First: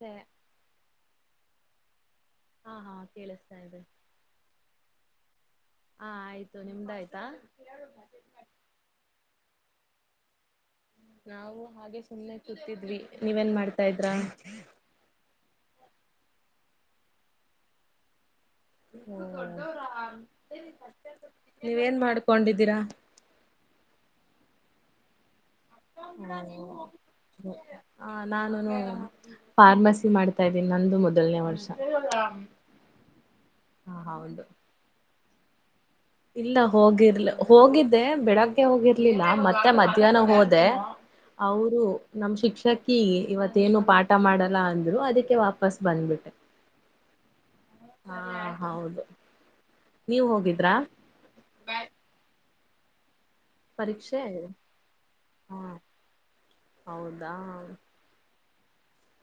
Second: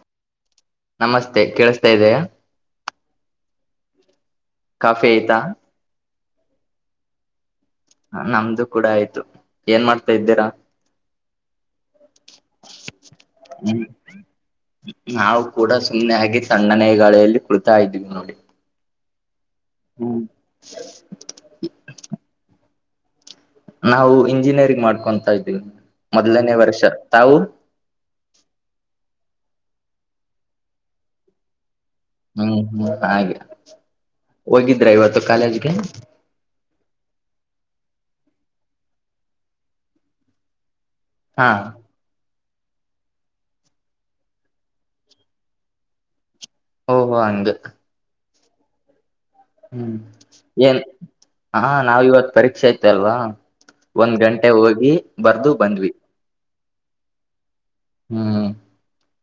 ಸ ನಮಸ್ತೆ ಕೇಳಸ್ತಾ ಇದೆಯಯಾ ಹಾ ಹಾ ಕೇಳಿಸ್ತಾ ಇದೆ ಕಾಫಿ ಆಐ್ತಾ ಹಾ ಆಯ್ತು ನಿಮ್ದ್ ಆಯ್ತಾ ನಮ್ದು ಕೂಡ ಆಯ್ತು ಏನ್ ಮಾಡ್ತಾ ಇದ್ದೀರಾ ನಾವು ಹಾಗೆ ಸುಮ್ನೆ ಕೂತಿದ್ವಿ ನೀವೇನ್ ಹ್ಮ್ ಮಾಡ್ತಾ ಇದ್ರ ನಾವು ಕೂಡ ಸುಮ್ಮ್ನೆ ಹಾಗಿ ತಣ್ಣನೇ ಗಾಳಿಯಲ್ಲಿ ಕುಳಿತಾ ಇದ್ದೀವಿ ನೋಡಿ ಹ್ಮ್ ನೀವೇನ್ ಮಾಡ್ಕೊಂಡಿದ್ದೀರಾ ನಾವು ಇಂಜಿನಿಯರಿಂಗ್ ಮಾಡ್ಕೊಂತಾ ಇದೀವಿ ಮೊದ್ಲನೇ ವರ್ಷ ತಾವು ಹಾ ನಾನುನು ಪಾರ್ಮಸಿ ಮಾಡ್ತಾ ಇದ್ದೀನಿ ನಂದು ಮೊದುಲ್ನೇ ವರ್ಷ್ ಹ್ಮ್ ಹ್ಮ್ ಹಾಗೆ ಹ ಹೌದು ಹೋಗಿದ್ರ ಇವತ್ತು ಕಾಲೇಜ್ಗೆ ಇಲ್ಲ ಹೋಗಿರ್ಲ ಹೋಗಿದ್ದೆ ಬೆಳಗ್ಗೆ ಹೋಗಿರ್ಲಿಲ್ಲ ಮತ್ತೆ ಮಧ್ಯಾಹ್ನ ಹೋದೆ ಹಾ ಅವ್ರು ನಮ್ಮ್ ಶಿಕ್ಷಕಿ ಇವತ್ತೇನು ಪಾಠ ಮಾಡಲ್ಲ ಅಂದ್ರು ಅದುಕ್ಕೆ ವಾಪಸ್ ಬಂದ್ಬಿಟ್ಟೆ ಓಹೋ ಹಂಗೆ ಹಾ ಹೌದು ಹ್ಮ್ ನೀವ್ ಹೋಗಿದ್ರಾ ಏನ್ ಹಾ ನಾವ್ ಇವತ್ ಪರೀಕ್ಷೆ ಆಯ್ತ ಅಲ್ವಾ ಒಂದ್ ಗಂಟೆ ಪರೀಕ್ಷೆ ಹೋಗಿ ಬರ್ದು ಹಾ ಬಂದ್ವಿ ಹೌದಾ ಹ್ಮ್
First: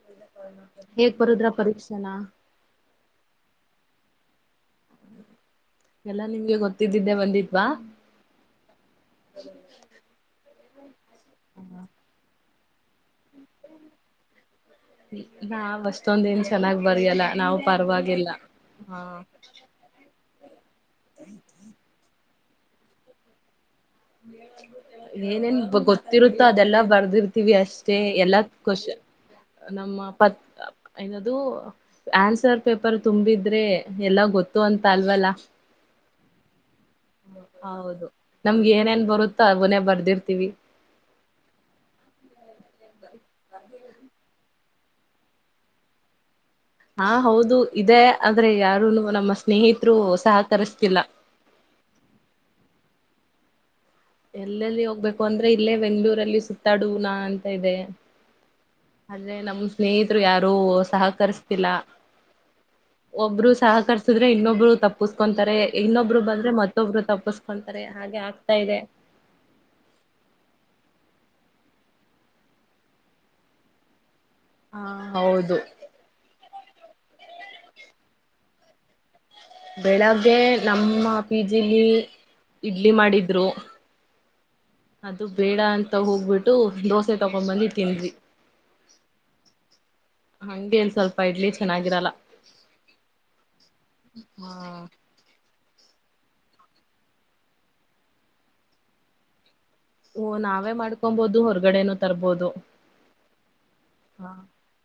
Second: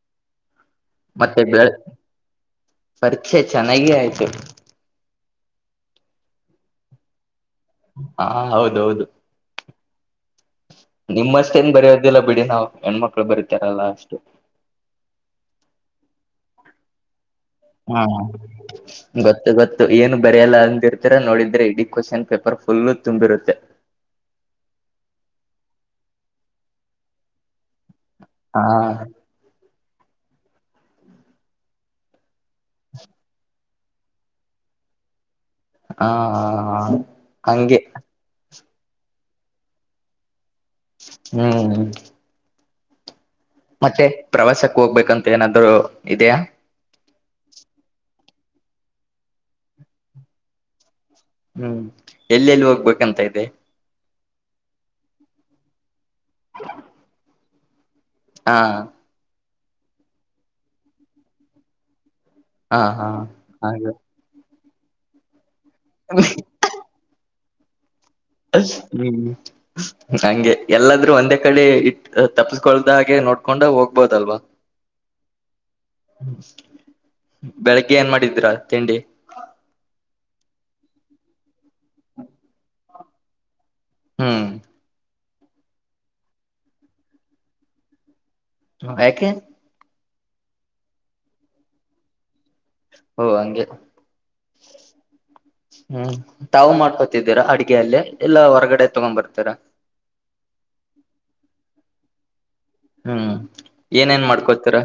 [inaudible] ಮತ್ತೆ ಬೇಳ್ ಪರೀಕ್ಷೆನ ಪರೀಕ್ಷೆ ಚೆನ್ನಾಗಿ ಆಯ್ತು ಎಲ್ಲಾ ನಿಮ್ಗೆ ಗೊತ್ತಿದ್ದಿದ್ದೆ ಬಂದಿದ್ವಾ ಹಾ ಹೌದೌದು [inaudible] ನಿಮ್ಮಷ್ಟೇನ್ ಬರೋದಿಲ್ಲ ಬಿಡಿ ನಾವ್ ಹೆಣ್ಮಕ್ಳು ಬರೀತಾರಲ್ಲ ಅಷ್ಟು ನಾ ಆಟೋದ್ ಏನ್ ಚೆನ್ನಾಗ್ ಬರಿಲ್ಲ ನಾವು ಹಾ ಪರವಾಗಿಲ್ಲ ಹಾ ಗೊತ್ತ ಗೊತ್ತು ಏನು ಬರಿಯಲ್ಲ ಅಂದಿರ್ತರಾ ನೋಡಿದ್ರೆ ಇಡೀ ಕ್ವಶನ್ ಪೇಪರ್ ಫುಲ್ಲು ತುಂಬಿರುತ್ತೆ ಏನೇನ್ ಗೊತ್ತಿರುತ್ತೋ ಅದೆಲ್ಲಾ ಬರ್ದಿರ್ತೀವಿ ಅಷ್ಟ ಮ ಎಲ್ಲಾ ಹಾ ಕ್ವಶನ್ ನಮ್ಮ ಪತ್ ಏನದು ಆನ್ಸರ್ ಪೇಪರ್ ತುಂಬಿದ್ರೆ ಎಲ್ಲ ಗೊತ್ತು ಅಂತ ಅಲ್ವಲ್ಲಾ ಹಾ ಹಗೆ ಹೌದು ನಮ್ಗೆ ಏನೇನ್ ಬರುತ್ತಾ ಮನೆ ಬರ್ದಿರ್ತೀವಿ ಹ್ಮ್ ಮತ್ತೆ ಪ್ರವಾಸಕ್ ಹೋಗ್ಬೇಕಂತ ಏನಾದ್ರು ಇದೆಯಾ ಹಾ ಹೌದು ಇದೇ ಆದ್ರೆ ಯಾರುನು ನಮ್ಮ ಸ್ನೇಹಿತರು ಸಹಕರಿಸ್ತಿಲ್ಲ ಹ್ಮ್ ಎಲ್ಲೆಲ್ಲಿ ಹೋಗ್ಬೇಕಂತ ಇದೆ ಎಲ್ಲೆಲ್ಲಿ ಹೋಗ್ಬೇಕು ಅಂದ್ರೆ ಇಲ್ಲೇ ಬೆಂಗ್ಗಳೂರಲ್ಲಿ ಸುತ್ತಾಡುವನಾ ಅಂತ ಇದೆ ಹಾ ಅ್ರ ನಮ್ ಸ್ನೇಹಿತರು ಯಾರು ಸಹಕರಿಸ್ತಿಲ್ಲ ಹಾ ಹಾ ಒಬ್ರು ಹಾಗೆ ಸಹಕರ್ಸುದ್ರೆ ಇನ್ನೊಬ್ರು ತಪ್ಪಸ್ಕೊಂತಾರೆ ಇನ್ನೊಬ್ರು ಬಂದ್ರೆ ಮತ್ತೆ ಮತ್ಬ್ಬರು ತಪ್ಪಸ್ಕೊಂತಾರೆ ಹಾಗೆ ಆ ಅ ಹ್ಮ್ ನಂಗೆ ಎಲ್ಲಾದ್ರೂ ಒಂದೇ ಕಡೆ ಇ ತಪ್ಸ್ಕೊಳ್ದ ಹಾಗೆ ನೋಡ್ಕೊಂಡ ಹೋಗ್ಬೋದಲ್ವಾ ಹಾ ಹೌದು ಬೆಳಗ್ಗೆ ಏನ್ ಮಾಡಿದಿರಾ ತಿಂಡಿ ಬೆಳಗ್ಗೆ ನಮ್ಮ ಪಿ ಜಿಲಿ ಇಡ್ಲಿ ಮಾಡಿದ್ರು ಹ್ಮ್ ಅದು ಬೇಡ ಅಂತ ಹೋಗ್ಬಿಟ್ಟು ದೋಸೆ ತಕೊಂಡ್ ಬಂದಿ ತಿಂದ್ವಿ ಹ ಯಾಕೆ [unintelligible] ಹಂಗೆ ಇಲ್ಲಿ ಸ್ವಲ್ಪ ಇಡ್ಲಿ ಚೆನ್ನಾಗಿರಲ್ಲ. ಓ ಹಂಗೆ- ಹಾ ಹ್ಮ್, ತಾವು ಮಾಡ್ಕೊಂತಿದ್ದೀರಾ ಅಡ್ಗೆಅಲ್ಲಿ ಎಲ್ಲಾ ಹೊರಗಡೆ ತಗೊಂಡ್ ಬರ್ತೀರಾ ಓ, ನಾವೇ ಮಾಡ್ಕೊಬಹದು ಹೊರಗಡೆನೂ ತರ್ಬೋದು. ಹ್ಮ್, ಏನೇನ್ ಮಾಡ್ಕೊತೀರಾ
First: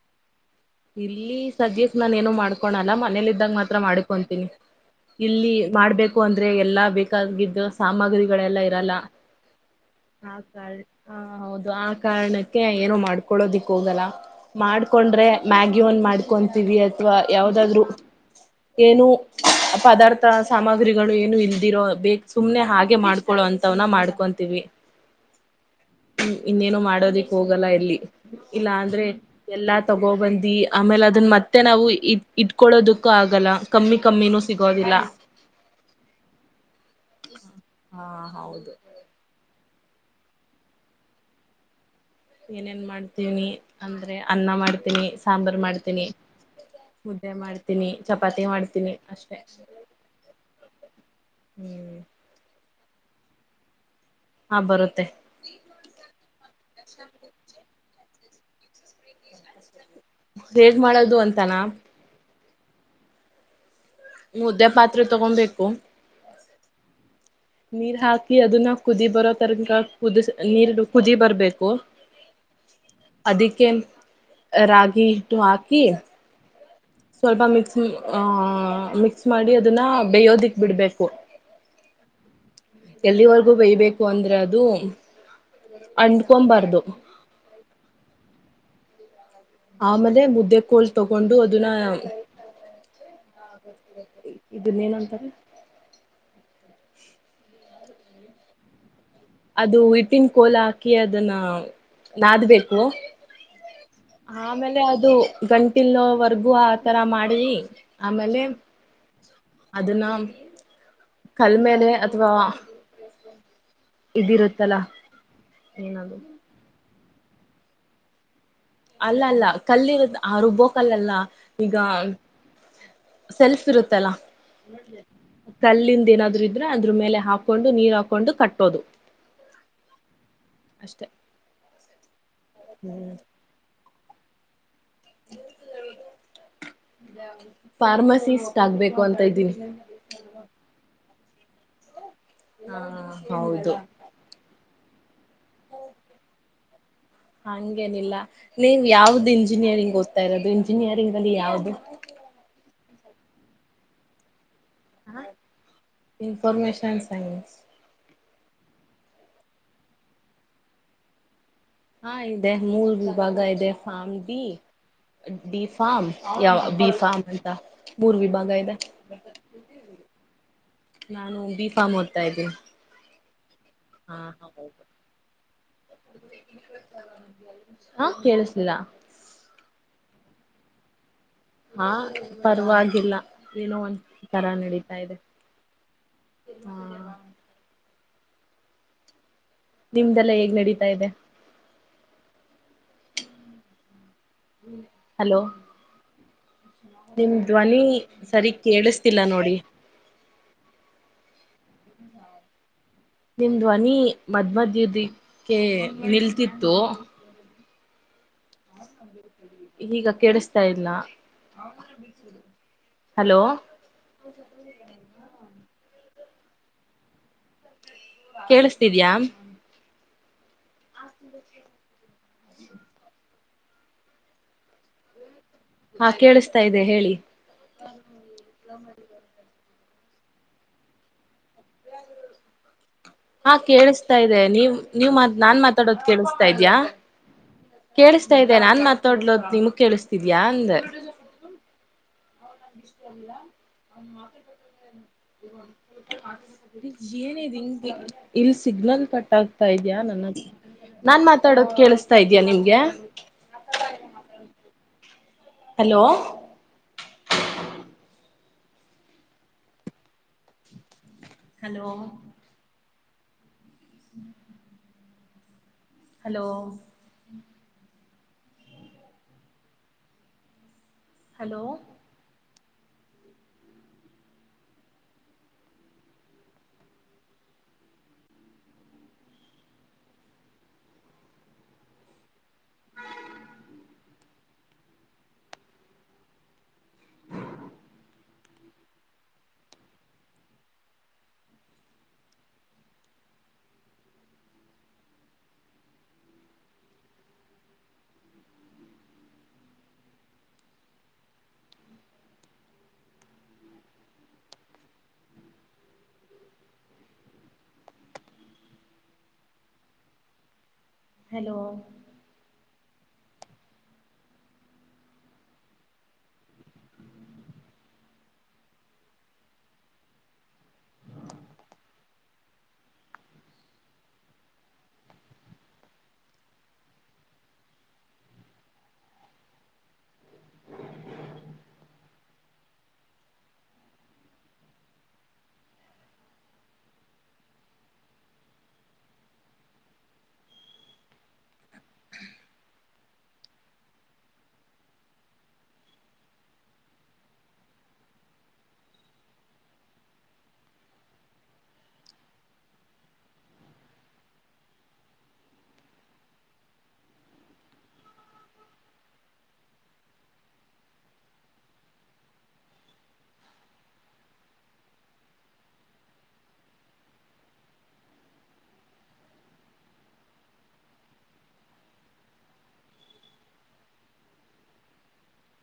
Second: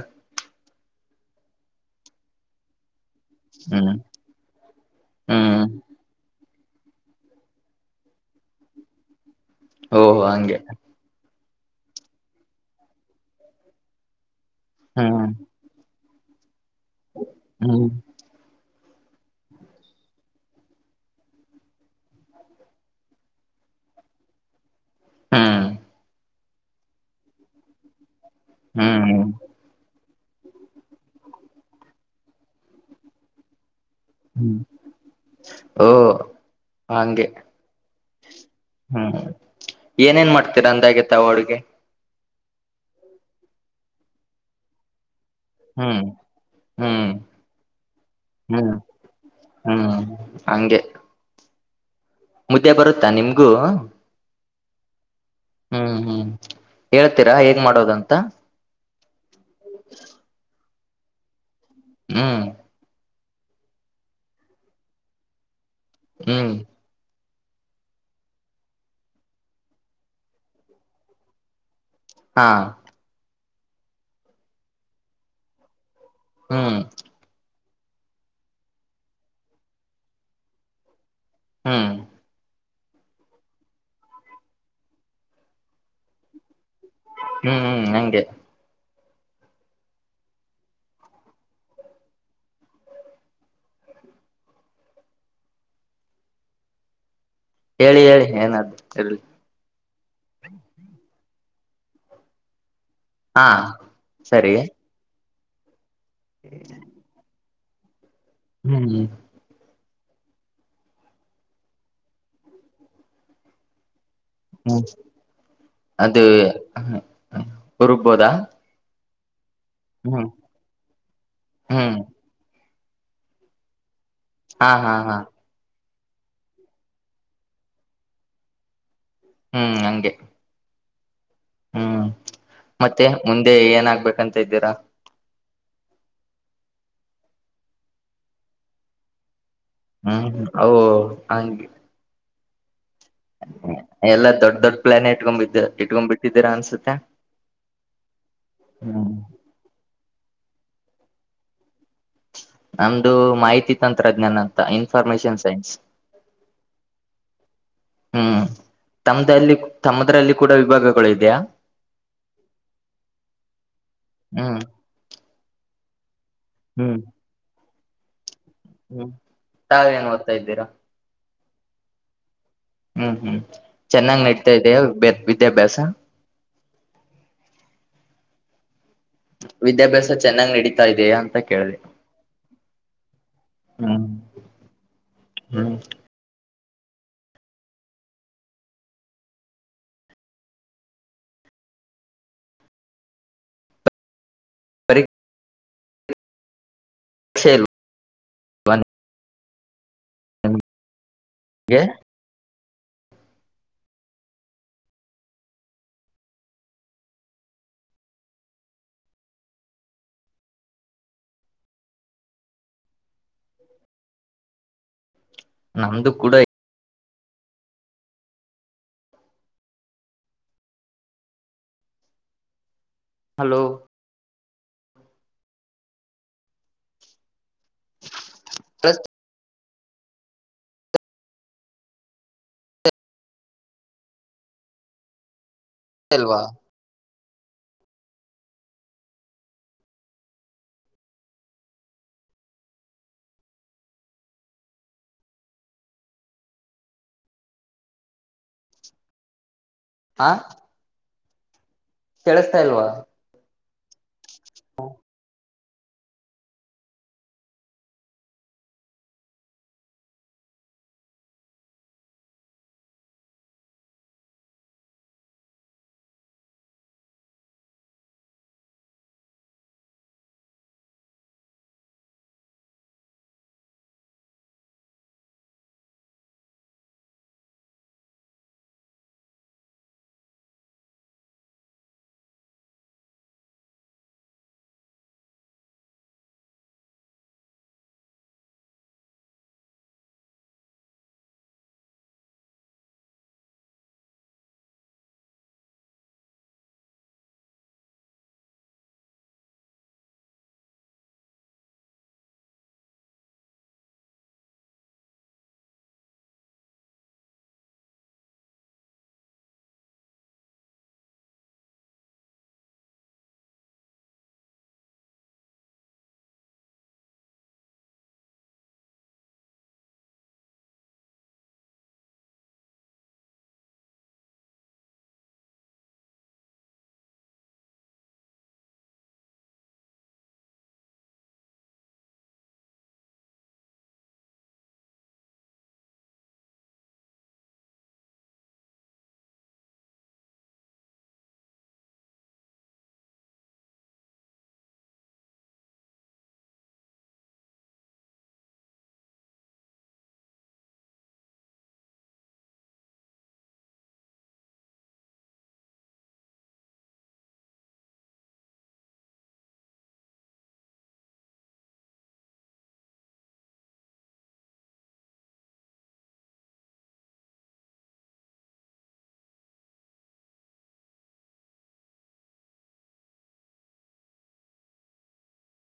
ಇಲ್ಲಿ ಸದ್ಯಕ ನಾನು ಏನು ಮಾಡ್ಕೊಳಲ್ಲ ಮನೇಲಿದ್ದಾಗ ಮಾತ್ರ ಹ್ಮ್ ಮಾಡ್ಕೊಂತೀನಿ. ಇಲ್ಲಿ ಹ್ಮ್ ಮಾಡ್ಬೇಕು ಅಂದ್ರೆ ಎಲ್ಲಾ ಬೇಕಾಗಿದ್ದ ಸಾಮಗ್ರಿಗಳೆಲ್ಲ ಇರಲ್ಲ. ಓಹ ಆ ಹಂಗೆ ಹ ಹೌದು ಆ ಕಾರಣಕ್ಕೆ ಏನೋ ಮಾಡ್ಕೊಳ್ಳೋದಿಕ್ ಹೋಗಲ್ಲ. ಮಾಡ್ಕೊಂಡ್ರೆ ಹ್ಮ್ ಮ್ಯಾಗಿ ಒಂದ ಮಾಡ್ಕೊಂತೀವಿ ಅಥವಾ ಯಾವ್ದಾದ್ರು ಹ್ಮ್ ಏನು- ಪದಾರ್ಥ ಸಾಮಗ್ರಿಗಳು ಏನು ಇಲ್ದಿರೋ ಬ ಸುಮ್ನೆ ಹಾಗೆ ಮಾಡ್ಕೊಳ್ಳ ಅಂತವನ ಮಾಡ್ಕೊ ತಿವಿ [inaudible] ಹಾ [unintelligible] ಇನ್ನೇನು ಮಾಡೋದಿಕ್ ಹೋಗಲ್ಲ ಎಲ್ಲಿ ಇಲ್ಲಾ ಅಂದ್ರೆ ಹ್ಮ್ ಎಲ್ಲಾ ತ ಗೋಬಂದಿ ಆಮೇಲೆ ಅದನ್ ಮತ್ತೆ ನಾವು ಇ ಇಟ್ಕೊಳ್ಳೋದಕ್ಕೂ ಆಗಲ್ಲ. ಕಮ್ಮಿ- ಕಮ್ಮಿನೂ ಹ್ಮ್ ಸಿಗೋದಿಲ್ಲ. ಓ, ಹಂಗೆ ಹಾ, ಹೌದು- ಹ್ಮ್, ಏನೇನ್ ಮಾಡ್ತೀರಾ ಅಂದಾಗೆ ಅಡುಗೆ. ಏನೇನ್ ಮಾಡ್ತೀನಿ ಅಂದ್ರೆ ಅನ್ನ ಮಾಡ್ತೀನಿ. ಹ್ಮ್ ಸಾಂಬಾರಮಾಡ್ತೀನಿ, ಹ್ಮ್ ಮುದ್ದೆ ಮಾಡ್ತೀನಿ, ಚಪಾತಿ ಹ್ಮ್ ಮಾಡ್ತೀನಿ ಅಷ್ಟೆ ಹ್ಮ್ ಹಂಗೆ, ಹ್ಮ್ [inaudible] ಮುದ್ದೆ ಬರುತ್ತಾ ನಿಮಗೂ, - ಹಾ, ಬರುತ್ತೆ. ಹ್ಮ್, ಹ್ಮ್ ಹೇಳ್ತೀರಾ ಹೇಗ್ ಮಾಡೋದಂತ. [inaudible] ಹೇಗ್ ಮಾಡೋದು ಅಂತಾನ ಹ್ಮ್, ಮುದ್ದೆ ಪಾತ್ರೆ ತಗೊಂಬೇಕು. ಹ್ಮ್, ನೀರ್ ಹಾಕಿ ಅದನ್ನ ಕುದಿ ಬರೋ ತರಕ ಕುದ ನೀರ್ ಕುದಿ ಬರ್ಬೇಕು. ಹಾ, ಅದಕ್ಕೆ ರಾಗಿ ಹಿಟ್ಟು ಹಾಕಿ ಹ್ಮ್ ಸ್ವಲ್ಪ ಮಿಕ್ಸ್ ಮಿಕ್ಸ್ ಮಾಡಿ ಅದನ್ನ ಬೇಯೋದಿಕ್ ಬಿಡ್ಬೇಕು. ಹ್ಮ್, ಎಲ್ಲಿವರೆಗೂ ಬೇಯಬೇಕು ಅಂದ್ರೆ ಅದು ಅಂಟಕೊಬಾರ್ದು. ಹ್ಮ್, ಹ್ಮ್ ಹಂಗೆ ಆಮೇಲೆ ಮುದ್ದೆ ಕೋಲ್ ತಗೊಂಡು ಅದನ್ನ ಇದನ್ನ ಏನಂತಾರೆ- ಹೇಳಿ -ಹೇಳಿ ಏನಾದ್ದು ಹೇಳಿ ಅದುನ್ನ ಹಿಟ್ಟಿನ ಕೋಲ ಹಾಕಿ ಅದನ್ನ ನಾದಬೇಕು. ಹಾ ಸರಿ ಆಮೇಲೆ ಅದು ಗಂಟಲ್ವರ್ಗೂ ಆತರ ಮಾಡಿ ಆಮೇಲೆ ಹ್ಮ [inaudible] ಅದನ್ನ ಕಲ್ಲಮೇಲೆಅಥವಾ ಹ್ಮ್ ಏನದು ಅದು ಹುಡ್ಕಬಹುದಾ ಅಲ್ಲ ಅಲ್ಲ ಕಲ್ಲಿರುದ ಆ ರು ಬೊಕಲ್ಲ ಈಗ ಹ್ಮ್ ಸೆಲ್ಫ್ ಇರುತ್ತಲ್ಲ ಹಾ ಹಾ ಹಾ ಕಲ್ಲಿಂದ ಏನಾದ್ರು ಇದ್ರೆ ಅದ್ರ ಮೇಲೆ ಹಾಕೊಂಡು ನೀರ್ ಹಾಕೊಂಡು ಕಟ್ಟೋದು ಹ್ಮ್ ಹಂಗೆ ಅಷ್ಟೇ ಹ್ಮ್ ಮತ್ತೆ ಮುಂದೆ ಏನಾಗ್ಬೇಕಂತಿದ್ದೀರಾ ಫಾರ್ಮಸಿಸ್ಟ್ ಆಗ್ಬೇಕು ಅಂತ ಇದ್ದೀನಿ ಹೂಂ ಹೌದು ಹೌದು ಹಂಗೆ ಹಾ ಹೌದು ಎಲ್ಲ ದೊಡ್ ದೊಡ್ ಪ್ಲಾನ್ ಇಟ್ಕೊಂಡು ಬಿಟ್ಟಿದಿರಾ ಇಟ್ಕೊಂಡ್ ಬಿಟ್ಟಿದ್ದೀರಾ ಅನ್ಸುತ್ತೆ ಹಂಗೇನಿಲ್ಲ ನೀವ್ ಹ್ಮ್ ಯಾವ್ದು ಇಂಜಿನಿಯರಿಂಗ್ ಓದ್ತಾ ಇರೋದು ಇಂಜಿನಿಯರಿಂಗ್ ಲ್ಲಿ ಯಾವ್ದು ನಮ್ದು ಮಾಹಿತಿ ತಂತ್ರಜ್ಞಾನ ಹ ಇನ್ಫರ್ಮೇಷನ್ ಸೈನ್ಸ್ ಹ್ಮ್ ತಮ್ಮ್ದಲ್ಲಿ ತಮ್ಮದ್ರಲ್ಲಿ ಕೂಡ ವಿಭಾಗಗಳು ಇದೆಯಾ ಹಾ ಇದೆ ಮೂರ್ ವಿಭಾಗ ಇದೆ ಫಾಮ್ಡಿ ಹ್ಮ್ ಬಿ ಫಾರ್ಮ್ ಯಾವ ಬಿ ಹ್ಮ್ ಫಾರ್ಮ್ ಅಂತ ಮೂರ್ ವಿಭಾಗ ಇದೆ ಹ್ಮ್ ತಾವೇಏನ್ ಓದ್ತಾ ಇದ್ದೀರಾ ನಾನು ಬಿ ಫಾರ್ಮ್ ಓದ್ತಾ ಇದ್ದೀನಿ ಹ್ಮ್ ಹ್ಮ್ ಹಾ ಚೆನ್ನಾಗಿ್ ನಡ್ತಾ ಇದ ಹೌದು. ವಿದ್ಯಾಭ್ಯಾಸ ಹಾ ಕೇಳಿಸ್ಲಿಲ್ಲ ವಿದ್ಯಾಭ್ಯಾಸ ಚೆನ್ನಾಗಿ ನಡೀತಾ ಇದೆ ಅಂತ ಕೇಳಿದೆ ಹಾ ಪರ್ವಾಗಿವಾಗಿಲ್ಲ ಏನೋ ಒಂದ್ ಹ್ಮ್ ತರ ನಡತಾ ಇದೆ ಹ್ಮ್ ಹ್ಮ ನಿಮ್ದಲ್ಲ ಹೇಗ್ ನಡೀತಾ ಇದೆ ಹಲೋ ನಿಮ ಪರೀಕ್ಷೆ ಧ್ವನಿ ಸರಿ ಇಲ್ವಾ ಕೇಳಿಸ್ತಿಲ್ಲ ನೋಡಿ ಗೆ ನಿಮ್ ಧ್ವನಿ ಮದ್ ಮದದಕ್ಕೆ ನಿಲ್ತಿತ್ತು ಈಗ ಕೇಳಿಸ್ತಾ ಇಲ್ಲ ಹಲೋ [inaudible] ನಮ್ದು ಕೂಡ ಕೇಳಿಸಸ್ತಿದ್ಯಾ [inaudible] ಹಲೋ ಹಾ ಕೇಳಿಸ್ತಾ ಇದೆ ಹೇಳಿ ಸ [inaudible] ಹಾ ಕೇಳಿಸ್ತಾ ಇದೆ ನೀವ್ ನೀವ್ ಮಾತ್ ನಾನ್ ಮಾತಾಡೋದ ಇಲ್ವಾ ಕೇಳಿಸತಾ ಇದ್ಯಾ ಕೇಳಿಸ್ತಾ ಇದೆ ನಾನ್ ಮಾತಾಡ್ಲೋದ ನಿಮಗ್ ಕೇಳಿಸ್ತಿದ್ಯಾ ಅಂದ ಷ್ಟ [unintelligible] ಇಲ್ಲಿ ಸಿಗ್ನಲ್ ಕಟ್ ತಾ ಇದ್ಯಾಾ ಹಾ ನನ್ನ ನಾನ್ ಮಾತಾಡೋದು ಕೇಳಿಸತಾ ಇದ್ಯಾಯಾ ಕೇಳಿಸ್ತಾ ನಿಮ್ಗೆ ಹ ಹಲೋ ಹಲೋ. ಹ್ಮ್ [inaudible] ಹಲೋ. ಹಲೋ. ಹಲೋ. [inaudible]